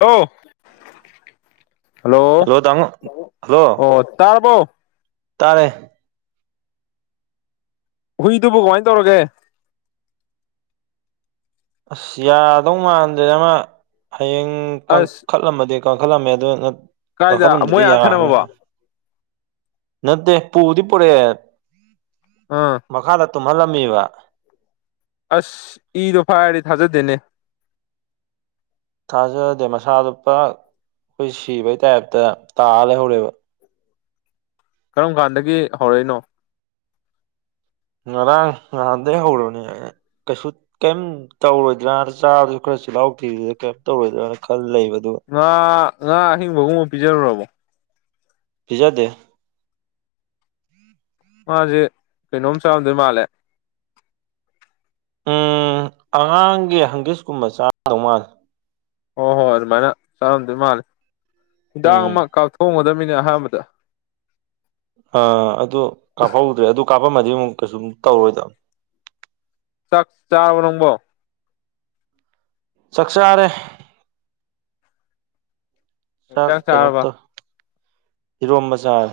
Hello hello hello ꯑꯣ ꯇꯥꯔꯕꯣ ꯇꯥꯔꯦ ꯍꯨꯏꯗꯨꯕꯨ ꯀꯃꯥꯏꯅ ꯇꯧꯔꯒꯦ ꯑꯁ ꯌꯥꯗꯧ ꯃꯥꯟꯗ꯭ꯔꯦ ꯑꯃ ꯍꯌꯦꯡ ꯑꯁ ꯀꯪꯈꯠꯂꯝꯃꯗꯤ ꯀꯪꯈꯠꯂꯝꯃꯦ ꯑꯗꯨ ꯀꯥꯏꯗ ꯀꯪꯈꯠꯂꯝꯗꯔꯗꯤ ꯃꯣꯏ ꯑꯥ ꯌꯥꯔꯕꯣꯏꯅ ꯊꯅꯝꯃꯕ ꯍꯥꯏ ꯅꯠꯇꯦ ꯄꯨꯗꯤ ꯄꯨꯔꯛꯑꯦ ꯑꯥ ꯃꯈꯥꯗ ꯇꯨꯝꯍꯜꯂꯝꯃꯤꯕ ꯑꯁ ꯏꯗꯣ ꯐꯥꯏꯔꯗꯤ ꯊꯥꯖꯗꯦꯅꯦ ꯊꯥꯖꯗꯦ ꯃꯁꯥꯗꯣ ꯄꯨꯔꯥ ꯑꯩꯈꯣꯏ ꯁꯤꯕꯩ ꯇꯥꯏꯞꯇꯥ ꯇꯥꯂꯩꯍꯧꯔꯦꯕ ꯀꯔꯝ ꯀꯥꯟꯗꯒꯤ ꯍꯧꯔꯛꯏꯅꯣ ꯉꯔꯥꯡ ꯉꯍꯥꯟꯗꯩ ꯍꯧꯔꯕꯥꯅꯦ ꯀꯩꯁꯨ ꯀꯔꯤꯝ ꯇꯧꯔꯣꯏꯗ꯭ꯔꯅ ꯆꯥꯕꯁꯨ ꯈꯔ ꯆꯤꯜꯍꯥꯎ ꯊꯤꯕꯗꯨꯗ ꯀꯔꯤꯝ ꯇꯧꯔꯣꯏꯗ꯭ꯔꯅ ꯈꯜ ꯂꯩꯕꯅꯦ ꯑꯗꯨꯒꯥ ꯉꯥ ꯉꯥ ꯑꯍꯤꯡꯕꯒꯨꯝꯕ ꯄꯤꯖꯔꯨꯕꯥꯔꯣ ꯄꯤꯖꯗꯦ ꯃꯥꯁꯦ ꯀꯩꯅꯣꯝ ꯆꯥꯝꯗꯣꯏ ꯃꯥꯜꯂꯦ ꯎꯝ ꯑꯉꯥꯡꯒꯤ ꯍꯪꯒꯤꯁꯀꯨꯝꯕ ꯆꯥꯗꯧ ꯃꯥꯥꯜꯂꯦ ꯍꯣꯏ ꯍꯣꯏ ꯑꯗꯨꯃꯥꯏꯅ ꯆꯥꯔꯝꯗꯣꯏ ꯃꯥꯂꯦ ꯍꯤꯗꯥꯛ ꯎꯝ ꯑꯃ ꯀꯥꯞꯊꯣꯛꯒꯗꯃꯤꯅꯦ ꯑꯍꯥꯟꯕꯗ ꯑꯥ ꯑꯗꯨ ꯀꯥꯞꯍꯧꯗ꯭ꯔꯦ ꯑꯗꯨ ꯀꯥꯞꯐꯝꯃꯗꯤ ꯑꯃꯨꯛ ꯀꯩꯁꯨꯝ ꯇꯧꯔꯣꯏ ꯆꯥꯛ ꯆꯥꯔꯥꯕꯣ ꯅꯪꯕꯣ ꯆꯥꯛ ꯆꯥꯔꯦ ꯆꯥꯛ ꯍꯤꯗꯥꯛ ꯀꯩꯅꯣ ꯆꯥꯔꯕ ꯇꯧ ꯏꯔꯣꯝꯕ ꯆꯥꯔꯦ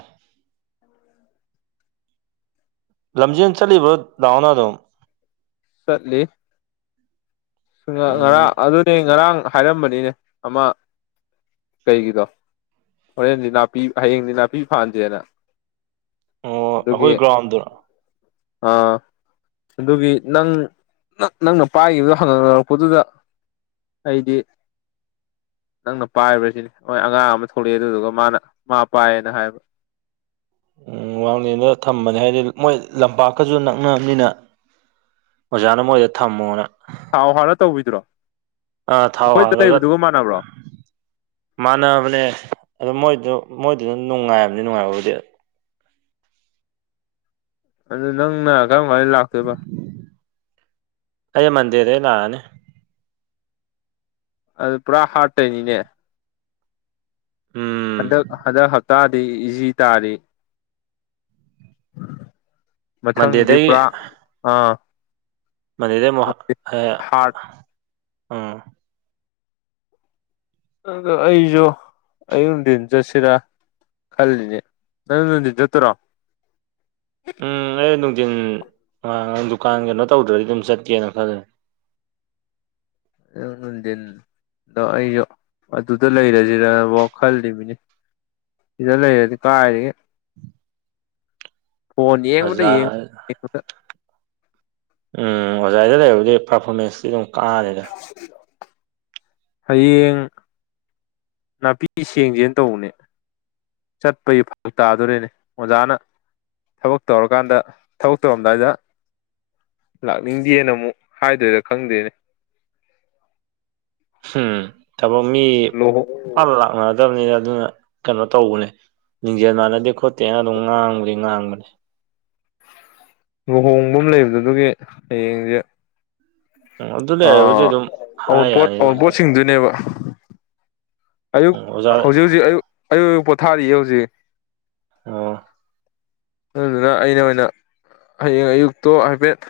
ꯂꯝꯖꯦꯟ ꯆꯠꯂꯤꯕ ꯗꯥꯎꯅꯥꯗꯣ ꯆꯠꯂꯤ ꯎꯝ ꯉꯔꯥꯡ ꯑꯗꯨꯅꯦ ꯉꯔꯥꯡ ꯍꯥꯏꯔꯝꯕꯅꯤꯅꯦ ꯑꯃ ꯀꯩꯒꯤꯗꯣ ꯍꯣꯔꯦꯟꯗꯤ ꯅꯥꯄꯤ ꯍꯌꯦꯡꯗꯤ ꯅꯥꯄꯤ ꯐꯥꯟꯁꯦꯅ ꯑꯣ ꯑꯗꯨꯒꯤ ꯑꯩꯈꯣꯏ ꯒ꯭ꯔꯥꯎꯟꯗꯨꯔꯣ ꯑꯥ ꯑꯗꯨꯒꯤ ꯅꯪ ꯅꯪꯅ ꯄꯥꯏꯈꯤꯕꯗꯣ ꯐꯪꯅꯔꯛꯄꯗꯨꯗ ꯑꯩꯗꯤ ꯅꯪꯅ ꯄꯥꯏꯕꯖꯤꯗꯤ ꯍꯣꯏ ꯑꯉꯥꯡ ꯑꯃ ꯊꯣꯛꯂꯛꯑꯦ ꯑꯗꯨꯗꯨꯒ ꯃꯥꯅ ꯃꯥ ꯄꯥꯏꯌꯦꯅ ꯍꯥꯏꯕ ꯎꯝ ꯋꯥꯡꯂꯦꯟꯗ ꯊꯝꯕꯅꯦ ꯍꯥꯏꯗꯤ ꯃꯣꯏ ꯂꯝꯄꯥꯛꯀꯖꯨ ꯅꯛꯅꯕꯅꯤꯅ ꯑꯣꯖꯥꯅ ꯃꯣꯏꯗ ꯊꯝꯃꯣꯅ ꯊꯥꯎ ꯍꯥꯜꯂ ꯇꯧꯕꯤꯗꯨꯔꯣ ꯑꯥ ꯊꯥꯎ ꯑꯈꯣꯏꯗ ꯍꯥꯜꯂꯒ ꯂꯩꯕꯗꯨꯒ ꯃꯥꯟꯅꯕ꯭ꯔꯣ ꯃꯥꯟꯅꯕꯅꯦ ꯑꯗꯣ ꯃꯣꯏꯗꯨ ꯃꯣꯏꯗꯨꯅ ꯅꯨꯡꯉꯥꯏꯕꯅꯤ ꯅꯨꯡꯉꯥꯏꯕꯕꯨꯗꯤ ꯑꯗꯨ ꯅꯪꯅ ꯀꯔꯝ ꯃꯥꯏꯅ ꯂꯥꯛꯇꯣꯏꯕ ꯑꯩ ꯃꯟꯗ‌ꯦꯗꯩ ꯂꯥꯛꯑꯅꯤ ꯑꯗꯨ ꯄꯨꯔꯥ ꯍꯥꯔ꯭ꯠꯇꯩꯅꯤꯅꯦ ꯎꯝ ꯍꯟꯗꯛ ꯍꯟꯗꯛ ꯍꯞꯇꯥꯗꯤ ꯏꯖꯤ ꯇꯥꯔꯤ ꯃꯊꯪꯗꯤ ꯃꯟꯗꯦꯗꯒꯤ ꯄꯨꯔꯥ ꯑꯥ ꯃꯟꯗ‌ꯦꯗꯩ ꯑꯃꫭꯛ ꯍꯌ‌ꯦꯡ ꯍꯥꯔꯠ ꯎꯝ ꯑꯗꯨ ꯑꯩꯖꯨ ꯑꯌꯨꯛ ꯅꯨꯡꯗꯤꯟ ꯆꯠꯁꯤꯔ ꯀꯜꯂꯤꯅꯦ ꯅꯪꯗꯤ ꯅꯨꯡꯗꯤꯟ ꯆꯠꯇꫭꯏꯔꫭ ꯎꯝ ꯑꯩ ꯅꯨꯡꯗꯤꯟ ꯑꯥ ꯗꯨꯀꯥꯟ ꯀꯩꯅꯣ ꯇꯧꯗ꯭ꯔꯗꯤ ꯑꯗꯨꯝ ꯆꯠꯀꯦꯅ ꯈꯜꯂꯦ ꯑꯌꯨꯛ ꯅꯨꯡꯗꯤꯟ ꯑꯗꯣ ꯑꯩꯖꯨ ꯑꯗꯨꯗ ꯂꯩꯔꯖꯤꯔꯕꯥꯎ ꯈꯜꯂꯤꯝꯃꯤꯅ‌ꯦ ꯁꯤꯗ ꯂꯩꯔꯗꯤ ꯀꯥꯏꯗꯒꯤ ꯐꯣꯟ ꯌꯦꯡꯕꯗ ꯑꯣꯖꯥ ꯌꯦꯡ ꯌꯦꯡꯕꯗ ꯎꯝ ꯍꯣꯖꯥꯏꯗ ꯂꯩꯔꯕꯨꯗꯤ ꯄ꯭ꯔꯐꯣꯃꯦꯟꯁꯇꯤ ꯑꯗꯨꯝ ꯀꯥꯅꯤꯗꯥ ꯍꯌꯦꯡ ꯅꯥꯄꯤ ꯁꯦꯡꯖꯦꯅ ꯇꯧꯕꯅꯦ ꯆꯠꯄꯩ ꯐꯔꯛ ꯇꯥꯗꯣꯔꯦꯅꯦ ꯑꯣꯖꯥꯅ ꯊꯕꯛ ꯇꯧꯔꯀꯥꯟꯗ ꯊꯕꯛ ꯇꯧꯔꯝꯗꯥꯏꯗ ꯂꯥꯛꯅꯤꯡꯗꯦꯅ ꯑꯃꯨꯛ ꯍꯥꯏꯗꯣꯏꯔ ꯈꯪꯗ‌ꯦꯅꯦ ꯎꯝ ꯊꯕꯛ ꯃꯤ ꯂꯨꯍꯣꯡ ꯄꯥꯛ ꯂꯥꯛꯅꯗꯝꯅꯤꯅ ꯑꯗꯨꯅ ꯀꯩꯅꯣ ꯇꯧꯕꯅꯦ ꯂꯤꯡꯖꯦꯟ ꯃꯥꯟꯅꯗꯦ‌ ꯈꫭꯠ ꯇꯦꯅ ꯑꯗꯨꯝ ꯉꯥꯡꯕꯗꯤ ꯉꯥꯡꯕꯅꯤ ꯂꯨꯍꯣꯡꯕ ꯑꯃ ꯂꯩꯕꯗꯣ ꯑꯗꯨꯒꯤ ꯍꯌꯦꯡꯖꯦ ꯑꯣ ꯑꯗꯨꯠ ꯑꯥ ꯑꯋꯨꯟꯄꯣꯠ ꯑꯋꯨꯟꯄꯣꯠ ꯁꯤꯡꯗꯨꯏꯅꯦꯕ ꯑꯣꯖꯥꯗ ꯑꯌꯨꯛ ꯎꯝ ꯑꯣꯖꯥ ꯍꯧꯖꯤꯛ ꯍꯧꯖꯤꯛ ꯑꯌꯨꯛ ꯑꯌꯨꯛ ꯑꯌꯨꯛ ꯄꯣꯊꯥꯔꯤꯌꯦ ꯍꯧꯖꯤꯛ ꯑꯣ ꯑꯗꯨꯗꯨꯅ ꯑꯩꯅ ꯑꯣꯏꯅ ꯍꯌꯦꯡ ꯑꯌꯨꯛꯇꯣ ꯍꯥꯏꯐꯦꯠ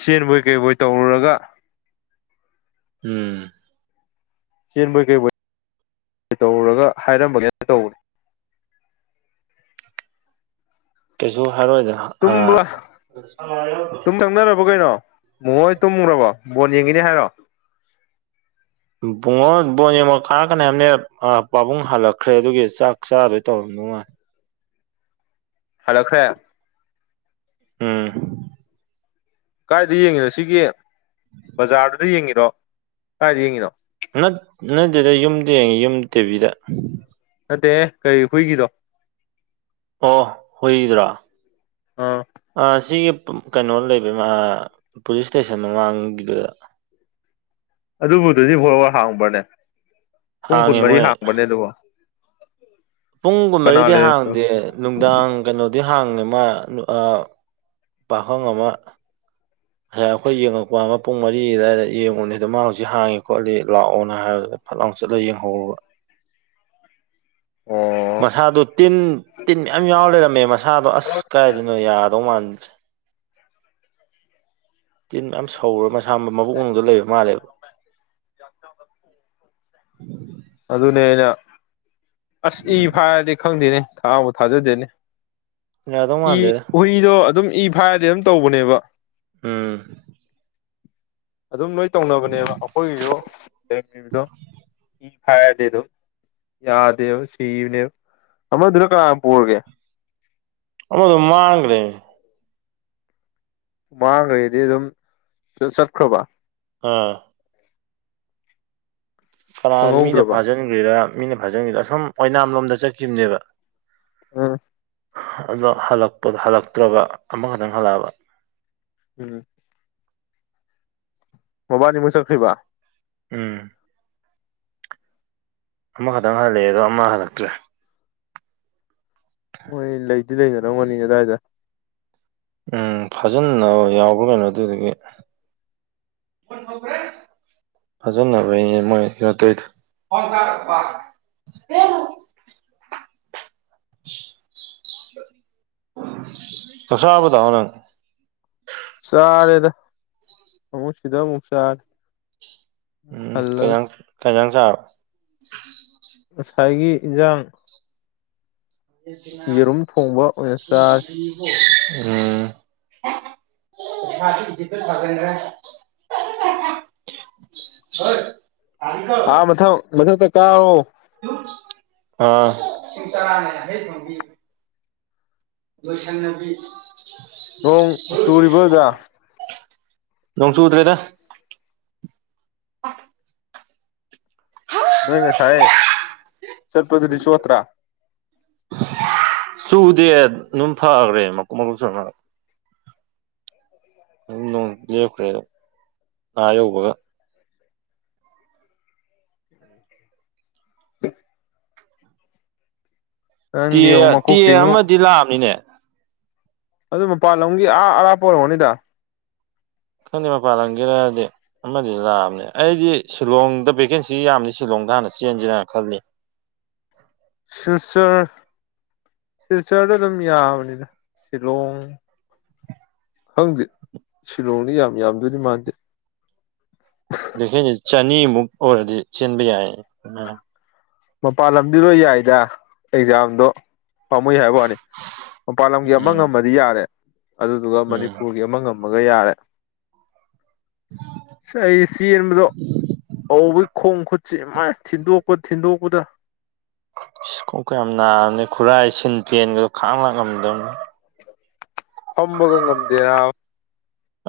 ꯆꯦꯟꯕꯣꯏ ꯀꯩꯕꯣꯏ ꯇꯧꯔꯨꯔꯒ ꯎꯝ ꯆꯦꯟꯕꯣꯏ ꯀꯩꯕꫭꯏ ꯇꯧꯔꯨꯔꯒ ꯍꯥꯏꯔꯝꯃꯒꯦ ꯀꯩꯁꯨ ꯍꯥꯏꯔꯛꯑꫭꯏꯗ ꯇꯨꯝꯕ ꯇꯨꯝ ꯆꯪꯅꯔꯕꯣ ꯀꯩꯅꯣ ꯃꯨꯍꯣꯏ ꯇꯨꯝꯒ꯭ꯔꯕꯣ ꯕꯣꯟ ꯌꯦꯡꯉꯤꯅꯤ ꯍꯥꯏꯔꯣ ꯕꯨꯡꯉꯣ ꯕꯣꯟ ꯌꯦꯡꯕ ꯈꯥꯔꯛꯀꯅꯤ ꯍꯥꯏꯕꯅꯦ ꯑ ꯄꯥꯕꯨꯡ ꯍꯜꯂꯛꯈ꯭ꯔꯦ ꯑꯗꯨꯒꯤ ꯆꯥꯛ ꯆꯥꯗꯣꯏ ꯇꯧꯔꯝꯗꯧ ꯃꯥꯜꯂ‌ꯦ ꯍꯜꯂꯛꯈ꯭ꯔ‌ꯦ ꯎꯝ ꯀꯥꯏꯗ ꯌꯦꯡꯉꯤꯅꯣ ꯁꯤꯒꯤ ꯕꯖꯥꯔꯗꯨꯗ ꯌꯦꯡꯉꯤꯔꯣ ꯀꯥꯏꯗ ꯌꯦꯡꯉꯤꯅꯣ ꯅꯠ ꯅꯠꯇꯦꯗ ꯌꯨꯝꯗ ꯌꯦꯡꯉꯤ ꯌꯨꯝ ꯇꯤꯕꯤꯗ ꯅꯠꯇꯦꯍꯦ ꯀꯔꯤ ꯍꯨꯏꯒꯤꯗꯣ ꯑꯣ ꯍꯨꯏꯒꯤꯗꯨꯔꯣ ꯑꯥ ꯑ ꯁꯤꯒꯤ ꯀꯩꯅꯣ ꯂꯩꯕ ꯃꯥ ꯄꯨꯂꯤꯁ ꯏꯁꯇꯦꯁꯟ ꯃꯃꯥꯡꯒꯤꯗꯨꯗ ꯑꯗꯨꯕꯨ ꯇ꯭ꯋꯦꯟꯇꯤ ꯐꯣꯔ ꯑꯋꯥꯔ ꯍꯥꯡꯕ꯭ꯔꯅꯦ ꯄꯨꯡ ꯍꯥꯡꯉꯦ ꯀꯨꯟꯃꯔꯤ ꯃꯣꯏ ꯍꯥꯡꯕ꯭ꯔꯅꯦ ꯑꯗꯨꯕꯣ ꯄꯨꯡ ꯀꯅꯥ ꯀꯨꯟꯃꯔꯤꯗꯤ ꯂꯩꯔꯝꯃꯤꯅꯣ ꯍꯥꯡꯗꯦ ꯅꯨꯡꯗꯥꯡ ꯀꯩꯅꯣꯗꯤ ꯍꯥꯡꯉꯦ ꯃꯥ ꯑꯥ ꯄꯥꯈꯪ ꯑꯃ꯫ ꯉꯁꯥꯏ ꯑꯈꯣꯏ ꯌꯦꯡꯉꯛꯄ ꯑꯃ ꯄꯨꯡ ꯃꯔꯤ ꯑꯗꯨꯋꯥꯏꯗ ꯌꯦꯡꯉꯨꯅꯦꯗ ꯃꯥ ꯍꯧꯖꯤꯛ ꯍꯥꯡꯉꯤ ꯈꯣꯠꯂꯤ ꯂꯥꯛꯑꯣꯅ ꯍꯥꯏꯕꯗꯨꯗ꯫ ꯐꯠ ꯂꯥꯎ ꯆꯠꯂꯒ ꯌꯦꯡꯍꯧꯕ꯫ ꯫ ꯃꯁꯥꯗꫭ ꯇꯤꯟ ꯇꯤꯟ ꯃꯌꯥꯝ ꯌꯥꯎꯔ ꯂꯩꯔꯝꯃꯦ ꯃꯁꯥꯗꯣ ꯑꯁ ꯀꯥꯏꯗꯩꯅꯣ ꯌꯥ꯫ ꯇꯧꯃꯥꯟ ꯇꯤꯟ ꯃꯌꯥꯝ ꯁꯧꯔ ꯃꯁꯥ ꯃꯕꯨꯛ ꯃꯅꯨꯡꯗ ꯂꯩꯕ ꯃꯥꯜꯂꯦꯕ꯫ ꯑꯗꯨꯅ‌ꯦ ꯑꯩꯅ꯫ ꯑꯁ ꯏ ꯐꯥꯏꯔꯗꯤ ꯈꯪꯗꯦꯅꯦ ꯊꯥꯕꯨ ꯊꯥꯖꯗꯦꯅꯦ꯫ ꯌꯥꯗꯧ ꯏ ꯃꯥꯟꯗꯦꯗ ꯍꯨꯏꯗꯣ ꯑꯗꯨꯝ ꯏ ꯐꯥꯔꯗꯤ ꯑꯗꯨꯝ ꯇꯧꯕꯅꯦꯕ ꯎꯝ ꯑꯗꯨꯝ ꯂꯣꯏ ꯇꯧꯅꯕꯅꯦꯕ ꯑꯩꯈꯣꯏꯒꯤꯁꯨ ꯦꯡꯣ ꯐꯔꯗꯦꯗꯣ ꯌꯥꯗꯦꯕ ꯁꯤꯕꯅꯦꯕ ꯑꯃꯗꯨꯅ ꯀꯝꯄꯔꯒꯦ ꯍ ꯑꯗꯨ ꯃꯥꯥꯡꯒꯨꯔꯦ ꯃꯥꯡꯈꯩꯗꯤ ꯑꯗꯨꯝ ꯆꯠꯈ꯭ꯔꯕ ꯑꯥ ꯀꯅꯥ ꯃꯤꯅ ꯈꯪꯍꯧꯗ꯭ꯔꯕ ꯐꯥꯖꯤꯟꯈ꯭ꯔꯤꯔꯥ ꯃꯤꯅ ꯐꯥꯖꯤꯟꯈ꯭ꯔꯤꯗ ꯑꯁꯨꯝ ꯑꯣꯏꯅꯥꯝ ꯂꯣꯝꯗ ꯆꯠꯈꯤꯕꯅꯦꯕ ꯑ ꯑꯗꯣ ꯍꯜꯂꯛꯄꯗ ꯍꯜꯂꯛꯇ꯭ꯔꯕ ꯑꯃꯈꯛꯇꯪ ꯍꯜꯂꯛꯑꯕ ꯎꯝ ꯃꯕꯥꯅꯤꯨꯛ ꯆꯠꯈ꯭ꯈꯤꯕ ꯎꯝ ꯑꯃꯈꯛꯇꯪ ꯍꯜꯂꯛꯑꯦ ꯑꯗꯣ ꯑꯃ ꯍꯜꯂꯛꯇ꯭ꯔꯦ ꯍꯣꯏ ꯂꯩꯗꯤ ꯂꯩꯅꯔꯝꯒꯅꯤ ꯑꯗꯨꯗꯥꯋꯥꯏꯗ ꯎꯝ ꯐꯥꯖꯟꯅ ꯌꯥꯎꯕ꯭ꯔꯥ ꯀꯩꯅꯣ ꯑꯗꯨꯗꯒꯤ ꯐꯖꯅꯕꯅꯦ ꯃꯣꯏꯠꯇꯗ ꯀꯁꯥꯕꯗ ꯍꯅ ꯆꯥꯔꯦꯗ ꯑꯃꯨꯛ ꯁꯤꯗ ꯑꯃꯨꯛ ꯆꯥꯔꯦ ꯎꯝ ꯍꯜꯂꯒ ꯀꯩꯌꯥ ꯀꯩꯌꯥꯡ ꯆꯥꯕ ꯉꯁꯥꯏꯒꯤ ꯏꯟꯁꯥꯡ ꯌꯦꯔꯨꯝ ꯊꯣꯡꯕ ꯑꯣꯏꯅ ꯆꯥ ꯎꯝ ꯗꯤꯄ ꯐꯗ꯭ꯔꯦ ꯍꯣꯏ ꯍꯥꯥ ꯃꯊꯪ ꯃꯊꯪ ꯇ ꯀꯥꯣ ꯑꯥ ꯂꯣꯏꯁꯅꯄꯤ ꯅꯣꯡ ꯍ ꯆꯨꯔꯤꯕꯗ ꯅꯣꯡ ꯆꯨꯗ꯭ꯔꯦꯗ ꯅꯣꯏ ꯉꯁꯥꯏꯦ ꯁꯜꯄꯗꯨꯗꯤ ꯁꯣꯇ꯭ꯔꯥ ꯆꯨꯗꯦ ꯑꯗꯨꯝ ꯐꯒ꯭ꯔꯦ ꯃꯀꯨꯞ ꯃꯀꯨꯞ ꯆꯨꯔꯝꯃꯒ ꯑꯗꯨꯝ ꯅꯣꯡ ꯂꯦꯞꯈ꯭ꯔꯦ ꯑꯗꯣ ꯉꯥ ꯌꯧꯕꯒ ꯎꯦ ꯇꯦ ꯅꯪꯗꯤ ꯑꯃꯨꯛ ꯇꯦ ꯃꯀꯣꯛꯇꯤ ꯑꯃꯨꯛ ꯑꯃꯗꯤ ꯂꯥꯛꯑꯃꯤꯅꯦ ꯑꯗꯨ ꯃꯄꯥꯟ ꯂꯝꯝꯒꯤ ꯑꯥ ꯑꯔꯥꯞꯄ ꯑꯣꯏꯔꯝꯃꯣꯅꯤꯗ ꯈꯪꯗꯦ ꯃꯄꯥꯟ ꯂꯝꯪꯒꯦꯔꯗꯤ ꯑꯃꯗꯤ ꯂꯥꯛꯑꯅꯦ ꯑꯩꯗꯤ ꯁꯤꯂꯣꯡꯗ ꯚꯦꯀꯦꯟꯁꯤ ꯌꯥꯝꯅꯤ ꯁꯤꯂꯣꯡꯗ ꯍꯥꯟꯅ ꯆꯦꯟꯁꯤꯔꯅ ꯈꯜꯂꯤ ꯁꯤꯜꯆꯔ ꯁꯤꯜꯆꯔꯗ ꯑꯗꯨꯝ ꯌꯥꯕꯅꯤꯅ ꯁꯤꯂꯣꯡ ꯍꯪꯗꯦ ꯁꯤꯂꯣꯡꯗꯤ ꯌꯥꯝ ꯌꯥꯝꯗꯣꯏꯅꯤ ꯃꯥꯟꯗꯦ ꯑ ꯆꯅꯤꯃꯨꯛ ꯑꯣꯏꯔꯗꯤ ꯆꯦꯟꯕ ꯌꯥꯏ ꯃꯄꯥꯟ ꯂꯝꯗꯤꯔꯣꯏ ꯌꯥꯏꯗ ꯑꯦꯛꯖꯥꯝꯗꯣ ꯄꯥꯝꯃꯨꯏ ꯍꯥꯏꯕ ꯋꯥꯅꯤ ꯃꯄꯥꯟ ꯂꯝꯒꯤ ꯑꯃ ꯎꯝ ꯉꯝꯃꯗꯤ ꯌꯥꯔꯦ ꯑꯗꯨꯗꯨꯒ ꯎꯝ ꯃꯅꯤꯄꯨꯔꯒꯤ ꯑꯃ ꯉꯝ ꯃꯒꯌꯥꯔꯦ ꯁ ꯑꯩꯗꯤ ꯆꯦꯟꯕꯗꯣ ꯍꯧꯕꯩ ꯈꯣꯡ ꯈꯨꯠꯁꯦ ꯃꯥꯥꯏ ꯊꯤꯟꯗꯣꯛꯄ ꯊꯤꯟꯗꯣꯛꯄꯗ ꯏꯁ ꯀꯣꯀ ꯌꯥꯝ ꯅꯥꯕꯅꯤ ꯈꯨꯔꯥꯏ ꯁꯤꯟ ꯄꯦꯟꯒꯗꯣ ꯈꯥꯡ ꯂꯥꯛꯉꯝꯗꯕꯅꯤ ꯐꯝꯕꯒ ꯉꯝꯗꯦꯔꯥ ꯅꯥꯕ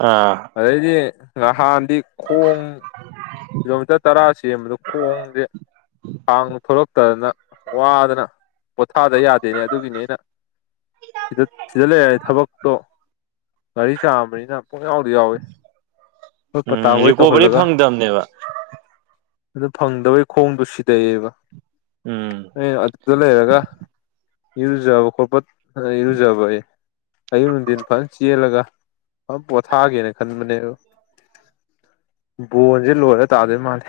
ꯑꯥ ꯑꯗꯩꯗꯤ ꯉꯍꯥꯟꯗꯤ ꯈꯣꯡ ꯀꯤꯂꯣꯃꯤꯇꯔ ꯇꯔꯥ ꯆꯦꯟꯕꯗꯣ ꯈꯣꯡꯁꯦ ꯊꯥꯡ ꯊꯣꯛꯂꯛꯇꯗꯅ ꯋꯥꯗꯅ ꯄꯣꯊꯥꯗ ꯌꯥꯗꯦꯅꯦ ꯑꯗꯨꯒꯤꯅꯦ ꯑꯩꯅ ꯁꯤꯗ ꯁꯤꯗ ꯂꯩꯔꯦ ꯊꯕꯛꯇꯣ ꯒꯥꯔꯤ ꯆꯥꯝꯕꯅꯤꯅ ꯄꯨꯡ ꯌꯥꯎꯗꯤ ꯌꯥꯎꯋꯤ ꯍꯣꯏ ꯄꯇꯥ ꯎꯝ ꯍꯣꯏ ꯔꯤꯀꯣꯕꯔꯤ ꯇꯧꯍꯜꯂꯒ ꯐꯪꯗꯕꯅꯦꯕ ꯑꯗꯨ ꯐꯪꯗꯕꯩ ꯈꯣꯡꯗꯨ ꯁꯤꯗꯩꯑꯕ ꯎꯝ ꯑꯦ ꯑꯗꯨꯗ ꯂꯩꯔꯒ ꯏꯔꯨꯖꯕ ꯈꯣꯠꯄ ꯏꯔꯨꯖꯕ ꯑꯦ ꯑꯌꯨꯛ ꯅꯨꯡꯊꯤꯟ ꯐꯖ ꯆꯦꯜꯂꯒ ꯐꯖꯟ ꯄꯣꯊꯥꯒꯦꯅ ꯈꯟꯕꯅꯦ ꯑꯗꯨ ꯕꯣꯟꯁꯦ ꯂꯣꯏꯔ ꯇꯥꯗꯣꯏ ꯃꯥꯜꯂꯦ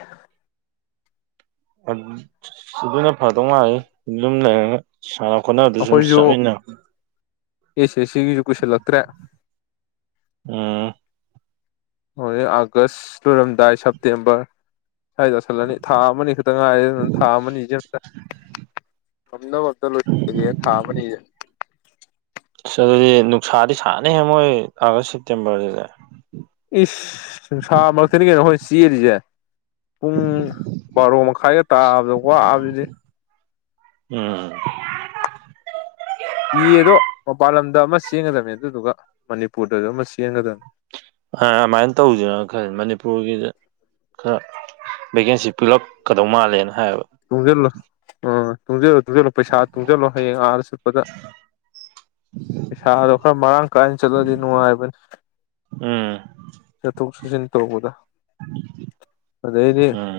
ꯑꯗ ꯑꯗꯨꯅ ꯐꯗꯧꯃꯥꯂꯦ ꯌꯨꯝ ꯂꯩꯔꯒ ꯁꯥꯟꯅ ꯈꯣꯠꯅꯕꯗꯨꯁꯨ ꯁꯨꯝ ꯑꯩꯈꯣꯏꯁꯨ ꯆꯠꯃꯤꯟꯅꯕ ꯑꯦꯁ ꯑꯦꯁ ꯁꯤꯒꯤꯁꯨ ꯀꯨꯢꯁꯤꯜꯂꯛꯇ꯭ꯔꯦ ꯎꯝ ꯍꯧꯖꯤ ꯑꯥꯒꯁ ꯂꯣꯏꯔꯝꯗꯥꯏ ꯁꯦꯞꯇꯦꯝꯕꯔ ꯁ꯭ꯋꯥꯏ ꯇꯧꯁꯤꯜꯂꯅꯤ ꯊꯥ ꯑꯃꯅꯤ ꯈꯛꯇ ꯉꯥꯏꯔꯦ ꯑꯗꯨꯅ ꯊꯥ ꯑꯃꯅꯤꯁꯦ ꯑꯝꯇ ꯉꯝꯅꯕ ꯑꯝꯇ ꯂꯣꯢ ꯊꯥ ꯑꯃꯅꯤꯁꯦ ꯑꯁ ꯑꯗꯨꯗꯤ ꯅꯨꯡꯁꯥꯗꯤ ꯁꯥꯥꯅꯤꯍꯦ ꯃꯣꯏ ꯑꯥꯒꯁ ꯁꯦꯞꯇꯦꯝꯕꯔꯁꯤꯗ ꯏꯁ ꯅꯨꯡꯁꯥ ꯃꯔꯛꯇꯅꯤ ꯀꯩꯅꯣ ꯑꯈꯣꯏꯅ ꯆꯦꯜꯂꯤꯁꯦ ꯄꯨꯡ ꯕꯥꯔꯣ ꯃꯈꯥꯏꯒ ꯇꯥꯕꯗ ꯋꯥꯕꯁꯤꯗꯤ ꯎꯝ ꯇꯤ ꯑꯦꯗꯣ ꯃꯄꯥꯟ ꯂꯝꯗ ꯑꯃ ꯆꯦꯟꯒꯗꯝꯅꯤ ꯑꯗꯨꯗꯨꯒ ꯃꯅꯤꯄꯨꯔꯗꯁꯨ ꯑꯃ ꯆꯦꯟꯒꯗꯝꯅꯤ ꯑ ꯑꯗꯨꯃꯥꯏꯅ ꯇꯧꯁꯤꯔꯅ ꯈꯜ ꯃꯅꯤꯄꯨꯔꯒꯤꯗ ꯈꯔ ꯚꯦꯀꯦꯟꯁꯤ ꯄꯤꯛꯂꯞ ꯀꯗꯧ ꯃꯥꯜꯂꯦꯅ ꯍꯥꯏꯌꯦꯕ ꯇꯨꯡꯖꯤꯜꯂꯣ ꯑ ꯇꯨꯡꯖꯤꯜꯂꯣ ꯇꯨꯡꯖꯤꯜꯂꯣ ꯄꯩꯁꯥ ꯇꯨꯡꯖꯤꯜꯂꯣ ꯍꯌꯦꯡ ꯑꯥꯗ ꯆꯠꯄꯗ ꯄꯩꯁꯥꯗꯣ ꯈꯔ ꯃꯔꯥꯡ ꯀꯥꯏꯅ ꯆꯠꯂꯗꯤ ꯅꯨꯡꯉꯥꯏꯕꯅꯤ ꯎꯝ ꯆꯊꯣꯛ ꯆꯠꯆꯤꯟ ꯇꯧꯕꯗ ꯑꯗꯩꯗꯤ ꯎꯝ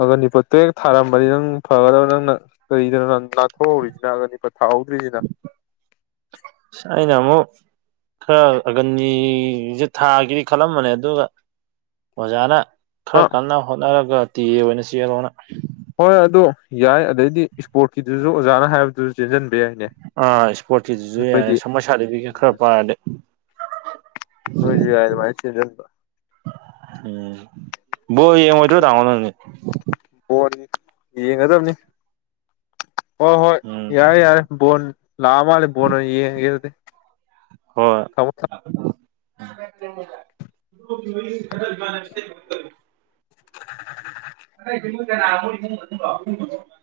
ꯑꯒꯅꯤꯄꯠ ꯇ꯭ꯔꯦꯛ ꯊꯥꯔꯝꯕꯗꯤ ꯅꯪ ꯐꯒꯗꯕ ꯅꯪꯅ ꯀꯔꯤꯗꯅꯣ ꯅꯪ ꯅꯥꯟꯊꯣꯛꯍꯧꯔꯤꯁꯤꯅ ꯑꯒꯅꯤꯄꯠ ꯊꯥꯍꯧꯗ꯭ꯔꯤꯁꯤꯅ ꯑꯩꯅꯥ ꯑꯃꯨꯛ ꯈꯔ ꯑꯒꯟꯅꯤꯁꯦ ꯊꯥꯒꯦꯗꯤ ꯈꯜꯂꯝꯕꯅꯦ ꯑꯗꯨꯒ ꯑꯣꯖꯥꯅ ꯈꯔ ꯑꯥ ꯀꯟꯅ ꯍꯣꯠꯅꯔꯒ ꯇꯦ ꯑꯦ ꯑꯣꯏꯅ ꯆꯦꯜꯂꯣꯅ ꯍꯣꯏ ꯑꯗꯨ ꯌꯥꯏ ꯑꯗꯩꯗꯤ ꯏꯁꯄꯣꯔꯠꯀꯤꯗꯨꯁꯨ ꯑꯣꯖꯥꯅ ꯍꯥꯏꯕꯗꯨꯁꯨ ꯆꯦꯟꯁꯤꯟꯕ ꯌꯥꯏꯅꯦ ꯑꯥ ꯏꯁꯄꯣꯔꯠꯀꯤꯗꯨꯁꯨ ꯅꯣꯏꯗꯤ ꯌꯥꯏ ꯁ ꯃꯣꯢ ꯁꯥꯔꯗꯤꯐꯤꯒꯦꯠ ꯈꯔ ꯄꯥꯢꯔꯗꯤ ꯅꯣꯖꯨꯏ ꯌꯥꯢ ꯑꯗꯨꯃꯥꯏ ꯆꯦꯟꯖꯤꯟꯕ ꯎꯝ ꯕꯣꯜ ꯌꯦꯉꯣꯏꯗ꯭ꯔꯣ ꯇꯥꯃꯣ ꯍꯣꯏꯗꯤ ꯕꯣꯜ ꯌꯦꯡꯒꯗꯝꯅꯤ ꯍꯣꯏ ꯍꯣꯏ ꯎꯝ ꯌꯥꯔꯦ ꯌꯥꯔꯦ ꯕꯣꯟ ꯂꯥꯛꯑꯃꯥꯜꯂꯦ ꯕꯣꯟ ꯑꯣꯏꯅ ꯌꯦꯡꯉꯒꯦ ꯑꯗꯨꯗꯤ ꯍꯣꯏ ꯊꯝꯃꯣ ꯊꯝꯃꯣ [inaudible] [unintelligible]